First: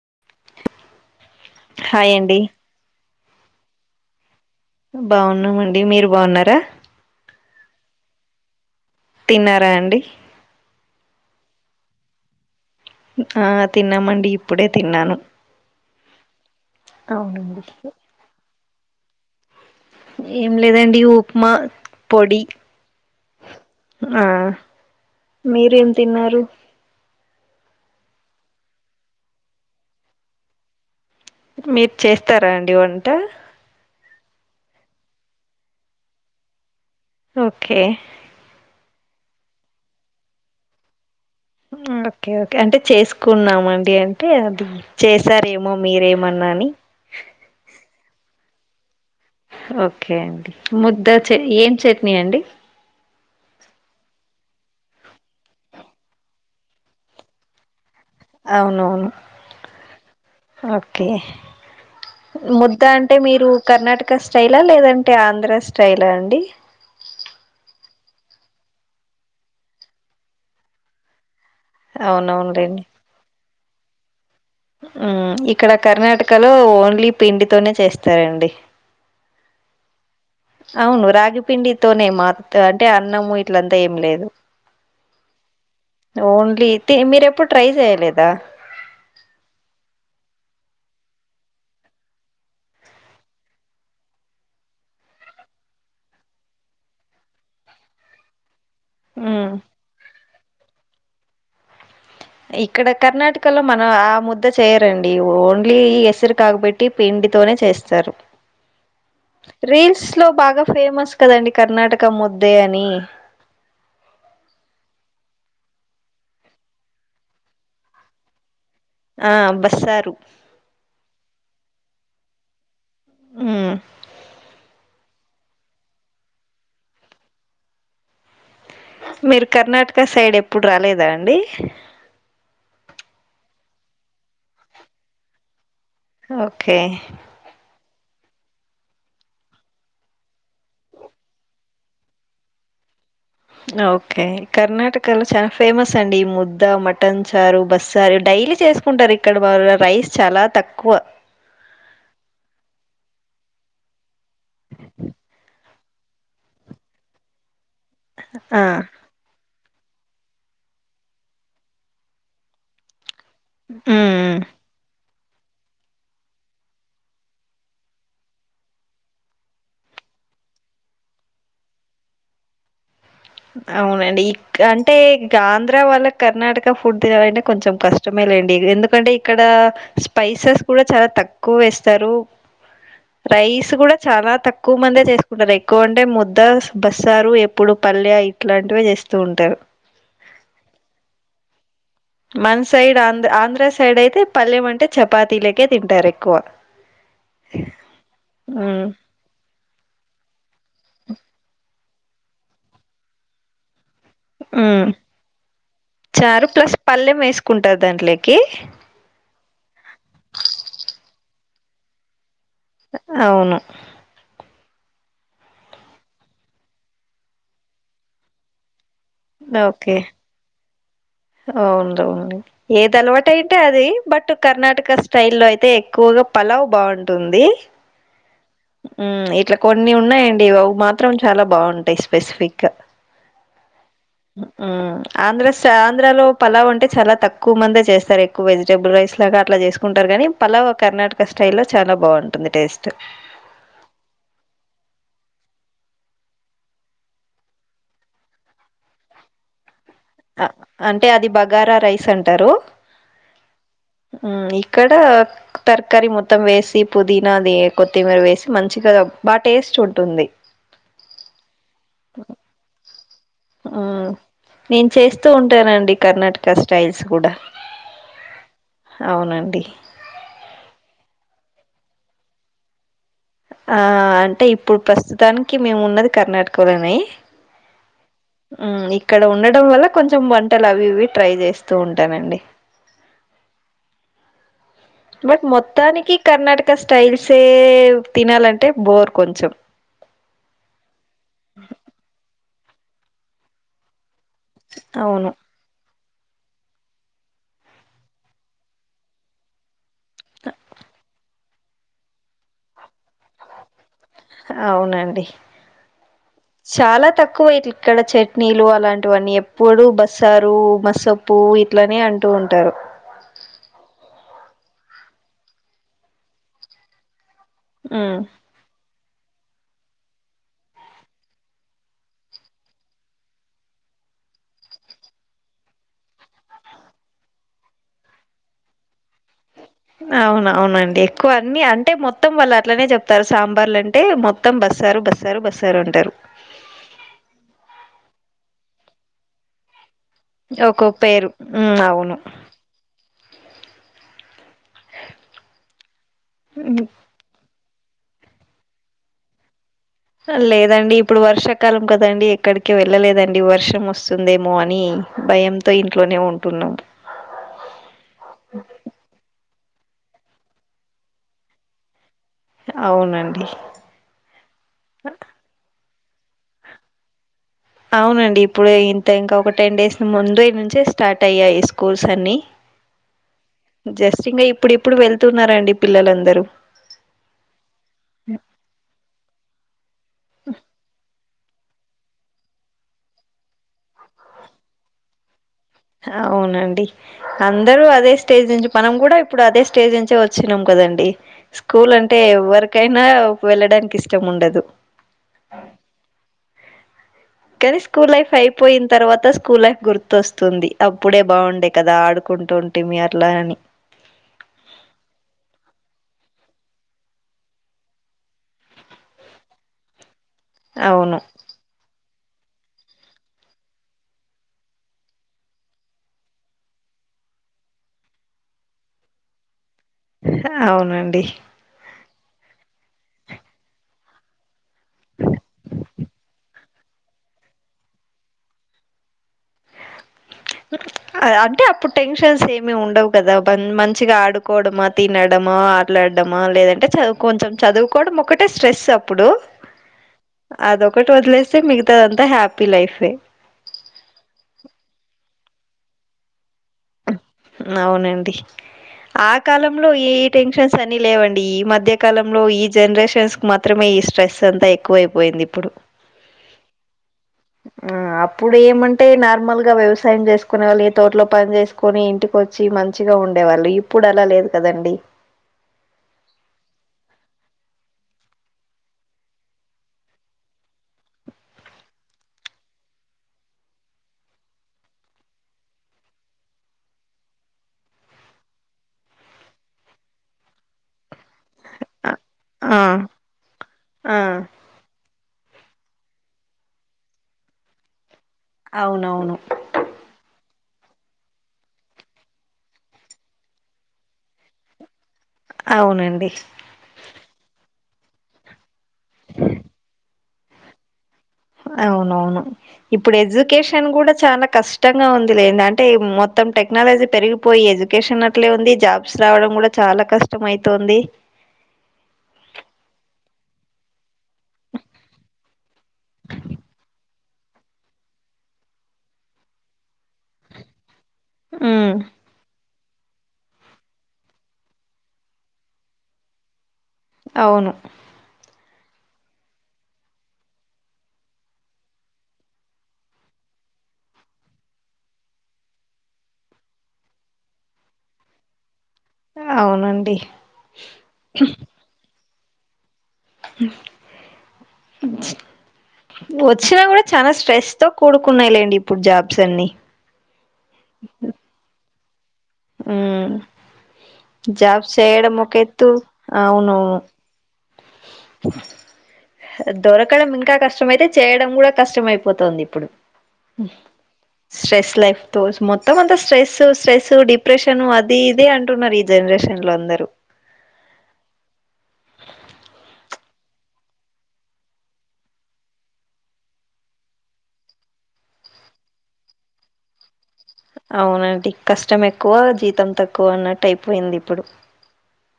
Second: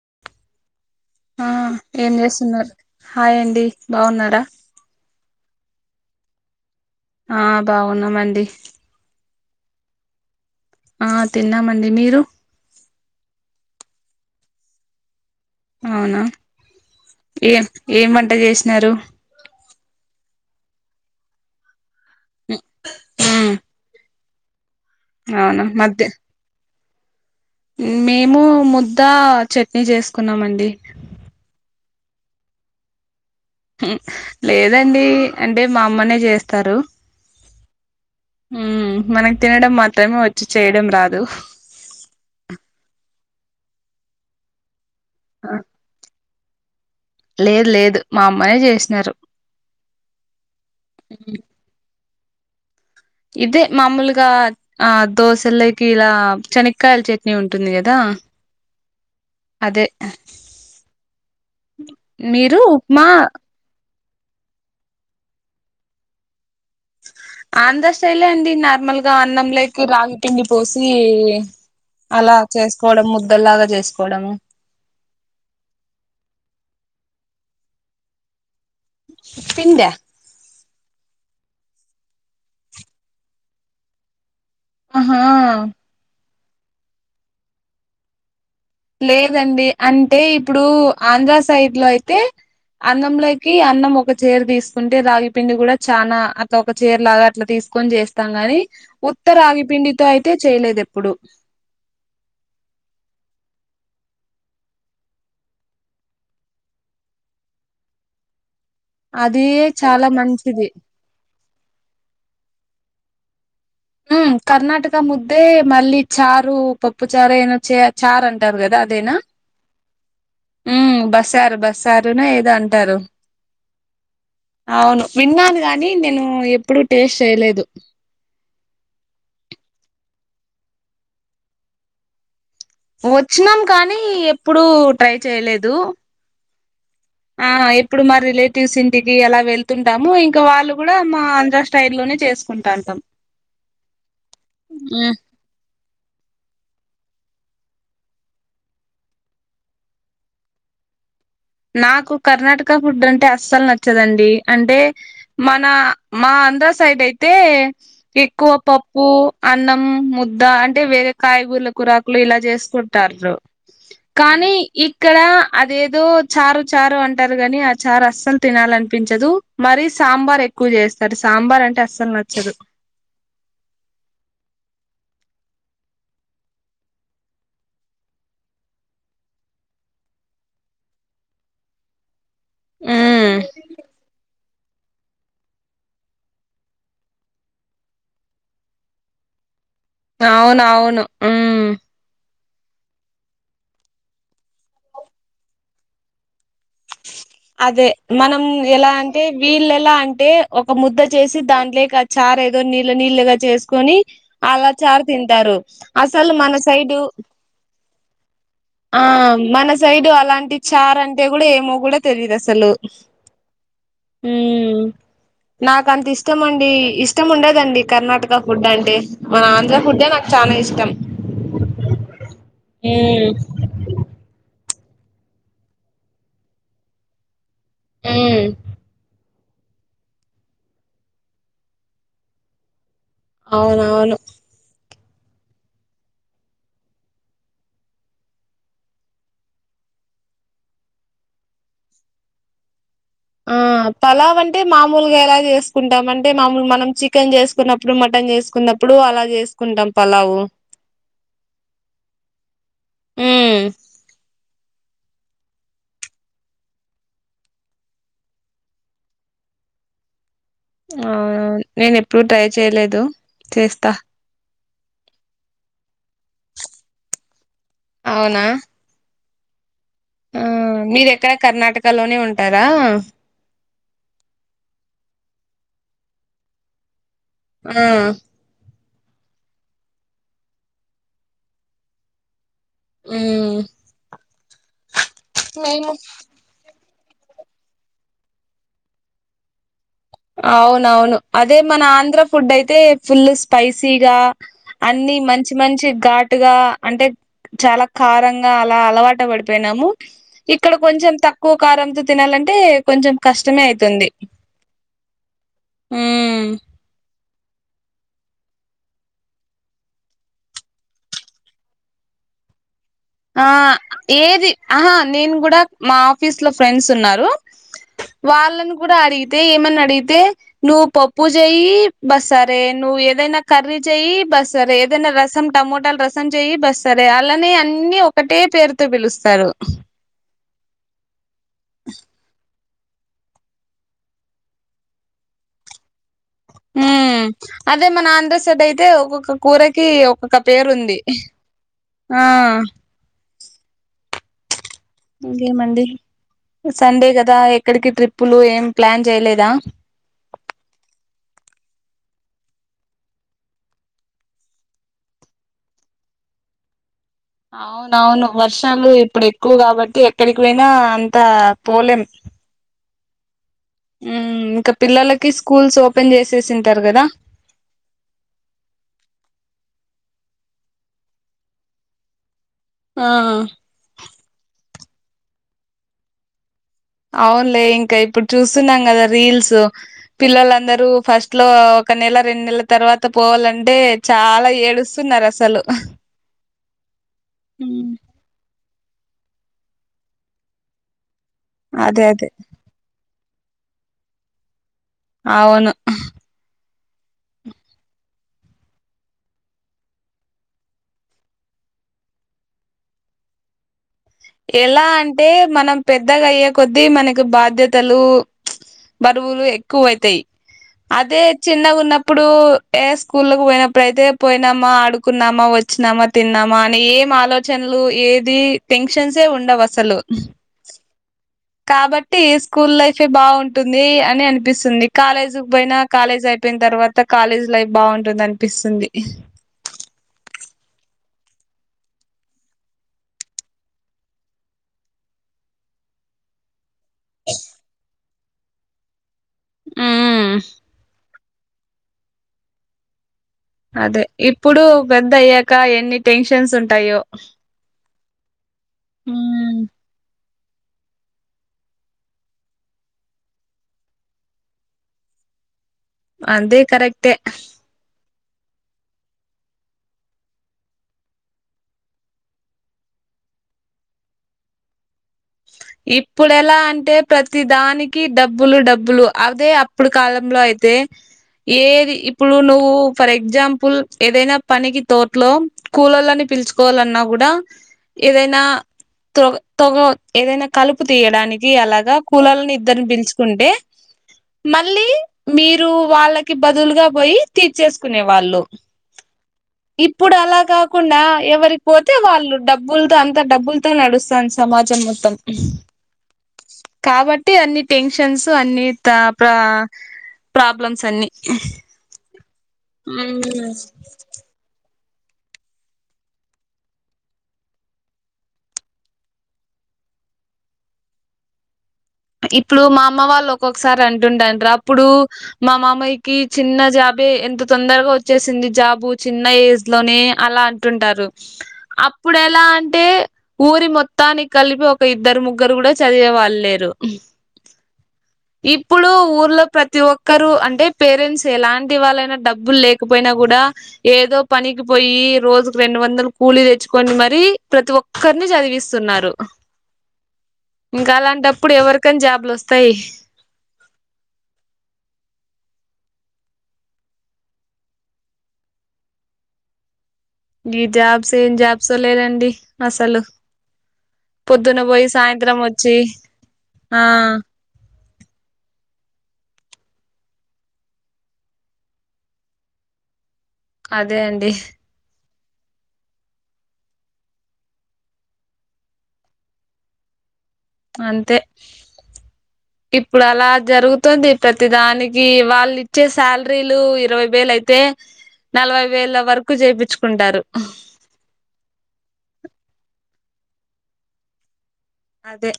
హ ఆ ఏం చేస్తున్నారు హాయ్ అండి బాగున్నారా బాగున్నామండి మీరు బాగున్నారా ఆ బాగున్నామండి తిన్నారా అండి ఆ తిన్నామండి మీరు ఆ తిన్నామండి ఇప్పుడే తిన్నాను అవునా అవునండి ఏం ఏంవంట చేసినారు ఏం లేదండి ఉప్మా పొడి మ్మ్ ఆ అవునా మీరేం మధ్య తిన్నారు మేము ముద్ద చట్నీ చేసుకున్నామ అండి మీరు చేస్తారా అండి వంట లేదండి అంటే మా అమ్మనే చేస్తారు ఓకే హ్మ్ మనకి తినడం మాత్రమే వచ్చి చేయడం రాదు ఓకే ఓకే అంటే చేసుకున్నామ అండి అంటే అది ఆ, చేసారేమో మీరే మన్నాని లేదు లేదు మా అమ్మనే చేసినారు ఓకే అండి ముద్ద ఉమ్, ఏం చట్నీ అండి ఇదే మామూలుగా ఆ దోశల్లోకి ఇలా శనక్కాయల చట్నీ ఉంటుంది కదా అవునవును అదే ఓకే మీరు ముద్ద ఉప్మా అంటే మీరు కర్ణాటక ఇక స్టైలా లేదంటే ఆంధ్ర స్టైలా అండి ఆంధ్ర స్టైలే అండి నార్మల్ గా అన్నం లైకి రాగి పిండి పోసి అలా అవునవునులేండి చేసుకోవడం ముద్దలాగా చేసుకోవడమ్ ఇక్కడ కర్ణాటకలో ఓన్లీ పిండితోనే చేస్తారండి పింద అవును రాగిపిండితోనే మా అంటే అన్నము ఇట్లంతా ఏం లేదు ఆహా ఓన్లీ మీరు ఎప్పుడు ట్రై చేయలేదా లేదండి అంటే ఇప్పుడు ఆంధ్ర సైడ్ లో అయితే అన్నంలోకి అన్నం ఒక చీర తీసుకుంటే రాగి పిండి కూడా చానా అట్లా ఒక చీరలాగా అట్లా తీసు కోనీ చేస్తాం గాని ఉత్తరా మ్ ఆగిపిండితో అయితే చేయలేదు ఎప్పుడు ఇక్కడ కర్ణాటకలో మనం ఆ ముద్ద చేయరండి ఓన్లీ ఎసరు కాకబెట్టి పెం వడితోనే చేస్తారు అది చాలా రీల్స్ లో బాగా మంచిది ఫేమస్ కదండి కర్ణాటక ముద్దే అని ఉమ్ కర్ణాటక ముద్దే మళ్ళీ చారు పప్పు చారు ఏదో చారు అంటారు కదా అదేనా ఆ బస్సారు బస్సారు బస్సారునే ఏదో అంటారు హ్మ్ అవును విన్నాను గాని నేను ఎప్పుడు టేస్ట్ చేయలేదు మీరు కర్ణాటక సైడ్ ఎప్పుడు రాలేదా అండి వచ్చినాం కానీ ఎప్పుడు ట్రై చేయలేదు ఓకే ఆ ఎప్పుడు మా రిలేటివ్స్ ఇంటికి అలా వెళ్తుంటాము ఇంకా వాళ్ళు కూడా మా ఆంధ్ర స్టైడ్ లోనే చేసుకుంట టాంతం ఓకే కర్ణాటకలో చాలా ఫేమస్ సాఅండి ముద్ద మటన్ చారు బసరు డైలీ చేసుకుంటారు ఇక్కడ వాళ్ళ రైస్ చాలా తక్కువ వ నాకు కర్ణాటక ఫుడ్ అంటే అస్సలు నచ్చదండి అంటే మన మా అంధ్ర సైడ్ అయితే ఎక్కువ ఆ పప్పు అన్నం హ్మ్ ముద్ద అంటే వేరే కాయగూరల కురకులు ఇలా చేసుకుంటారు ఉమ్ కానీ ఇక్కడ అదేదో చారు చారు అంటారు గాని ఆ చారు అస్సలు తినాలనిపించదు మరి సాంబార్ ఎక్కువ చేస్తారు సాంబార్ అంటే అస్సలు నచ్చదు అవునండి ఇక అంటే ఇక ఆంధ్ర వాళ్ళ కర్ణాటక ఫుడ్ తినాలంటే కొంచెం కష్టమే రండి ఎందుకంటే ఇక్కడ స్పైసెస్ కూడా చాలా తక్కువ వేస్తారు ఉమ్ రైస్ కూడా చానా తక్కువ ఎక్కువ మందే చేసుకుంటారు ఎక్కువ అంటే ముద్ద బస్సారు ఎప్పుడు పల్లె ఇట్లాంటివే చేస్తూ ఉంటారు అవును అవును ఉమ్ మన సైడ్ ఆంధ్ర ఆంధ్ర సైడ్ అయితే పల్లెం అంటే చపాతీలేకే తింటారు ఎక్కువ అదే మనం ఉమ్ ఎలా అంటే వీళ్ళు ఎలా అంటే ఒక్ ఒక ముద్ద చేసి దాంట్లేకి ఆ చారు ఏదో నీళ్ళు నీళ్ళగా చేసుకొని అలా ఉమ్ చారు తింటారు అసలు చారు మన ప్లస్ సైడు పల్లెం వేసుకుంటారు దాంట్లోకి ఆ మన సైడ్ అలాంటి చార్ అంటే కూడా ఏమో కూడా తెలీయదు అసలు అవును సలు ఉమ్ ఉమ్ నాకు అంత ఇష్టమండి ఇష్టం ఉండదండి కర్ణాటక ఫుడ్ అంటే మన ఆంధ్ర ఫుట్ ఏ నాకు చానా ఇష్టం అవుందవుంది ఏది అలవాటు ఉమ్ అయితే అది బట్ కర్ణాటక్ క్క స్టైల్ లో అయితే ఎక్కువగా పలావ్ బాగుంటుంది ఉమ్ ఉమ్ ఇట్లా కొన్ని ఉన్నాయండి అవి మాత్రం చాలా బాగుంటాయి స్పెసిఫిక్ గా అవునవును ఆంధ్ర స ఆంధ్రలో పలావ్ అంటే చాలా తక్కువ మందే చేస్తారు ఎక్కువ వెజిటబుల్ రైస్ లాగా అట్లా చేసుకుంటారు కానీ కానీ పలావ కర్ణాటక స్టయిల్లో చాలా బాగుంటుంది టేస్ట్ ఆ పలావ అంటే మామూలుగా ఎలా చేసుకుంటాం అంటే మామూలు మనం చికెన్ చేసుకున్నప్పుడు మటన్ చేసుకునా న్నప్పుడు అలా చేసుకుంటాం పలావు ఆ అంటే అది బగారా రైస్ అంటారు ఉమ్ ఉమ్ ఇక్కడ టర్క్కరి మొత్తం వేసి పుదీనా అది కొత్తిమీర వేసి మంచిగా బా టేస్ట్ చుంటుంది అవునా నేను ఎప్పుడు ట్రై చేయలేదు చేస్తా మ్ నేను చేస్తూ ఉంటానండి కర్ణాటక స్టైల్స్ కూడా అవునా అవునండి ఆ మీరేక్కడ కర్ణాటక లోనే ఉంటారా ఆ అంటే ఇప్పుడు ప్రస్తుతానికి మేము ఉన్నది కర్ణాటకలోనే ఆ ఉమ్ ఇక్కడ ఉండడం వల్ల కొంచెం వంటలు అవి ఇవి ట్రై చేస్తూ ఉంటానండి ఉమ్ బట్ మొత్తానికి కర్ణాటక స్టైల్సే తినాలంటే బోర్ కొంచెం అవునవును అదే మన ఆంధ్ర ఫుడ్ అయితే ఫుల్ స్పైసీగా అన్ని అవును మంచి మంచి ఘాటుగా అంటే చాలా కారంగా అలా అలవాట పడిపోయినాము ఇక్కడ కొంచెం తక్కువ కారంతో తినాలంటే కొంచెం కష్టమే అవుతుంది అవునండి ఉమ్ చాలా తక్ క్కువ ఇ ఇక్కడ చట్నీలు అలాంటివన్నీ ఎప్పుడుూ బస్సారు మసప్పు ఇట్లనే అంటున్ ఉంటారు ఆ ఏది ఆహా నేను కూడా మా ఆఫీస్ లో ఫ్రెండ్స్ ఉన్నారు ఉమ్ వాళ్ళను కూడా అడిగి తే ఏమన్నా అడిగితే నువ్వు పప్పు చేయి బస్సారే నువ్ ఏదైనా కర్రీ చెయి బస్తారే ఏదైనా రసం టమోటాలు రసం చెయి బస్తారే అలానే అన్ని అన్ని ఒకటే పేరుతో పిలుస్తారు అవునవునండి ఎక్కువ అన్ని అంటే మొత్తం వాళ్ అట్లనే చెప్తారు సాంబార్లు అంటే మొత్తం బస్సారు బస్సారు బస్సారు అంటారు ఊ అదే మన ఆంధ్ర సెడ్ అయితే ఒక్కొక్క కూరకి ఒక్ ఒక పేరు ఒక్కో ఉంది పేరు ఉమ్ అవును ఆ ఇంకేం మండి ఉమ్, సండే కదా ఎక్కడికి ట్రిప్పులు ఏం ప్లాన్ చేయలేదా లేదండి ఇప్పుడు వర్షాకాలం కదండి ఎక్కడికి వెళ్ళలేదండి వర్షం వస్తుందేమో అని భయంతో ఇంట్లోనే ఉంటున్నాం అవునవును వర్షాలు ఇప్పుడు ఎక్కువ కాబట్టి ఎక్ పెలికిపోయినా అంత పోలేం అవునండి ఇంకా పిల్లలకి స్కూల్స్ ఓపెన్ చేసేసింటారు కదా అవునండి ఇప్పుడు ఇంత ఇంకా ఒక టెన్ డేస్ ముందే నుంచే స్టార్ట్ అయ్యాయి స్కూల్స్ అన్ని ఆ జస్ట్ ఇంకా ఇప్పుడు ఇప్పుడు వెళ్తున్నారండి పిల్లలందరూ అవునులే ఇంకా ఇప్పుడు చూస్తున్నాం కదా రీల్స్ పిల్లలందరూ ఫస్ట్ ట్లో ఒక నెల రెండు నెలల తర్వాత పోవాలంటే చాలా ఏడుస్తున్నారు అసలు అవునండి అందరూ అదే స్టేజ్ నుంచి మనం కూడా ఇప్పుడు అదే స్టేజ్ నుంచే వచ్చినాం కదండి స్కూల్ అదే అంటే అదే ఎవరికైనా వెళ్ళడానికి ఇష్టం ఉండదు అవును కానీ స్కూల్ లైఫ్ అయిపోయిన తర్వాత స్కూల్ లైఫ్ గుర్తస్ వస్తుంది అప్పుడే బాగుండే కదా ఆడుకుంటుంటిమి అట్లా అని ఎలా అంటే మనం పెద్దగా అయ్యే కొద్దీ మనకి బాధ్యతలు బరువులు ఎక్కువ ఐతాయి అవును అదే చిన్న గున్నప్ ఇప్పుడు ఏ స్కూలకు పోయినప్పుడయితే పోయినామా ఆడుకున్నామా వచ్చినామా తిన్నామా అని ఏం ఆలోచనలు ఏది టెన్షన్స్ ఏ ఉండవసలు సలు అవునండి కాబట్ ట్టి స్కూల్ లైఫ్ ఏ బాగుంటుంది అని అనిపిస్తుంది కాలేజ్ పోయినా కాలేజ్ అయిపోయిన తర్వాత కాలేజ్ లైఫ్ బాగుంటుందనిపిస్తుంది అ అంటే అప్పుడు టెన్షన్స్ ఏమి ఉండవు కదా బన్ మంచిగా ఆడుకోవడమా తినడం మా ఆట్లాడమా లేదంటే చ కొంచెం చదువుకోవడం ఒకటే స్ట్రెస్ అప్పుడు అదొకటి టు వదిలేస్తే మిగతా అంతా హ్యాపీ లైఫే కా ఎన్ని టెన్షన్స్ ఉం అవునండి ఆ కాలంలో ఏ టెన్షన్స్ అని లేవండి ఈ మధ్య కాలంలో ఈ జనరేషన్స్ కు మాత్రమే ఈ స్ట్రెస్ అంతా ఎక్కువ అయిపోయింది దిప్పుడు అందే కరెక్టే ఆ అప్పుడు ఏమంటే నార్మల్ గా వ్యవసాయం చేసుకునే వాళ్ళు ఏ తోటలో పని చేస్ కొని ఇంటికొచ్చి మంచిగా ఉండేవాళ్ళు ఇప్పుడు అలా లేదు కదండి ఇప్పుడు ఎలా అంటే ప్రతి దానికి డబ్బులు డబ్బులు అదే అప్పుడు కాలంలో అయితే ఏది ఇప్పుడు నువ్వు ఫర్ ఎగ్జాంపుల్ ఏదైనా పనికి తోట్లో కూలోలని పె పిలుచుకోవాలన్నా కూడా ఏదైనా త్రోగ తొగొ ఏదైనా కలుపు తీయడానికి జీ అలాగా కూలాలని ఆ ఇద్దరిని పిల్చుకుంటే ఆ మళ్ళీ మీరు వాళ్ళకి బదులుగా పోయి తీర్చేసుకునే వాళ్ళు అవునవును ఇప్పుడు అలాగా కాకుండా ఎవరికి పోతే వాళ్ళు డబ్బులతో అంత డబ్బులతో నడుస్తాను సమాజము అవునండి కాబట్టి అన్ని టెన్షన్స్ అన్ని ప్ర ప్రాబ్లమ్స్ అన్ని అవునవును ఇప్పుడు ఎజ్యుకేషన్ కూడా చాలా కష్ ష్టంగా ఉంది లేద అంటే మొత్తం టెక్నాలజీ పెరిగిపోయి ఎడ్యుకేషన్ అట్లే ఉంది జాబ్స్ రావడం కూడా చా చాలా కష్టం అయితోంది ఇప్పుడు మా అమ్మ వాళ్ళు ఒక్కొక్కసారి అంటుంటంట అప్పుడు మా మామయకి చిన్న జాబ్ అబే ఎంత తొందరగా వచ్చేసింది జాబు చిన్న ఏజ్ లోనే అలా అంటుంటారు ఉమ్ అప్పుడు ఎలా అంటే ఊరి మొత్తానికి కలిపి ఒక ఇద్దరు ముగ్గురు కూడా చదివే వాళ్ళు లేరు అవును ఇప్పుడు ఊర్లో ప్రతి ఒక్కరు అంటే పేరెంట్స్ ఎలాంటి వాళ్ళైనా డబ్బులు లేకపోయినా కూడా ఏదో పనికి పోయి రోజుకి రెండు వందలు కూలీ తెచ్చుకండి మరి ప్రతి ఒక్కరిని చదివిస్ స్తూన్నారు అవునండి ఇంకా అలాంటప్పుడు ఎవరికని జేబులు వస్తాయి వచ్చినా కూడా చాలా స్ట్రెస్ తో కూడుకున్నాలేండి ఇప్పుడు జాబ్స్ అన్ని ఈ జాబ్స్ ఏం జాబ్స్లేదండి అసలు ఉమ్ పొద్దున పోయి జాబ్స్ చేయడం సాయంత్రం ఒక వచ్చి ఎత్తు ఆ అ దొరకడం ఇంకా కష్టం అయితే చేయడం కూడా కష్టం అయిపోతుంది ఇప్పుడు అదే అండి స్ట్రెస్ లైఫ్ తోస్ మొత్తం అంత స్ట్రెస్ స్ట్రెస్ డిప్రెషన్ అది ఇదే అంటున్నారు ఈ జనరేషన్ లో అందరు అంతే అ ఇప్పుడు అలా జరుగుతుంది ప్రతిదానికి వాళ్ళు ఇచ్చే శాలరీలు ఇరవై వేలు అయితే నలభై వేల వరకు చేయిపిచుకుంటారు అవునండి కష్టం ఎక్కువ జీతం తక్కువ అన్నట్టు అయిపోయింది ఇప్పుడు అదే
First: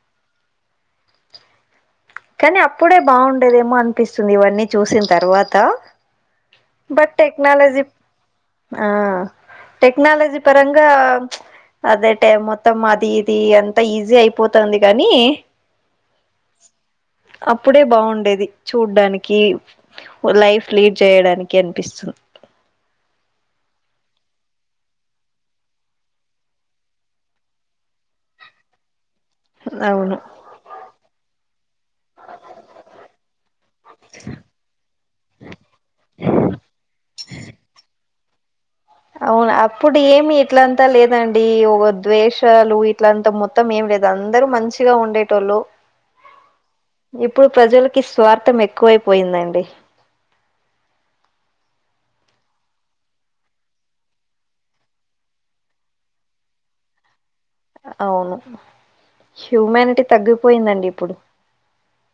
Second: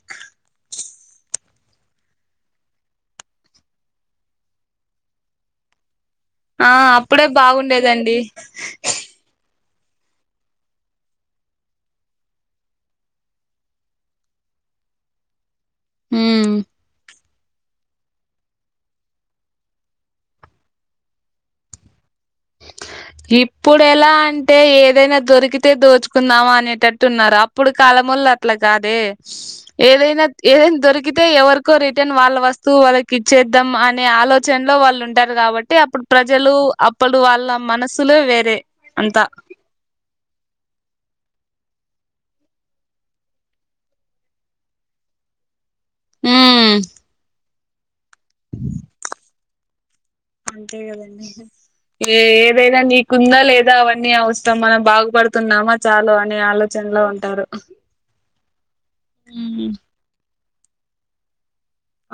కానీ అప్పుడే బాగుండేదేమో అనిపిస్తుంది ఇవన్నీ చూసిన తర్వాత ఆ బట్ అప్పుడే టెక్నాలజీ బాగుండేదండి ఆ టెక్నాలజీ పరంగా అదే టైం మొత్తం అది ఇది అంతా ఈజీ అయిపోతుంది గానీ హ్మ్ అప్పుడే బాగుండేది చూడ్డానికి లైఫ్ లీడ్ చేయడానికి అనిపిస్తు ఇప్పుడు ఎలా అంటే ఏదైనా దొరికితే దోచుకుందాం అనేటట్టు ఉన్నారు అప్పుడు కాలం ముల్లాట్లా గాదే అ ఏదైనా ఏదైనా దొరికితే ఎవరికో రిటర్న్ వాళ్ళ వస్తువు వాళ్ళకి ఇచ్చేద్దాం అనే ఆలోచనలో వాళ్ళు ఉంటారు కాబట్టి అప్పుడు ప్రజలు అప్పుడు వాళ్ళ మనసులు వేరే అంతా అవును అప్పుడు ఏమి ఇట్లంతా లేదండి ఒవ ద్వేషాలు ఇట్లంత మొత్తం ఏం లేదు అందరు మంచిగా ఉండేటోళ్ళు ఇప్పుడు ప్రజలకి స్వార్థం ఎక్కువైపోయిందండి అంతే కదండి ఏ ఏదైనా నీకుందా లేదా అవన్నీ అవసరం మనం బాగు పడుకున్నామా చాలు అనే ఆలోచన్లో ఉంటారు అవును హ్యూమానిటీ తగ్గిపోయిందండి ఇప్పుడు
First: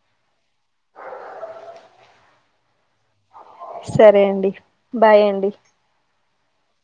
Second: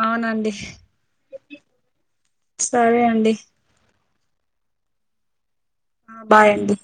అవునండి సరే అండి సరే అండి బాయ్ అండి ఆ బాయండి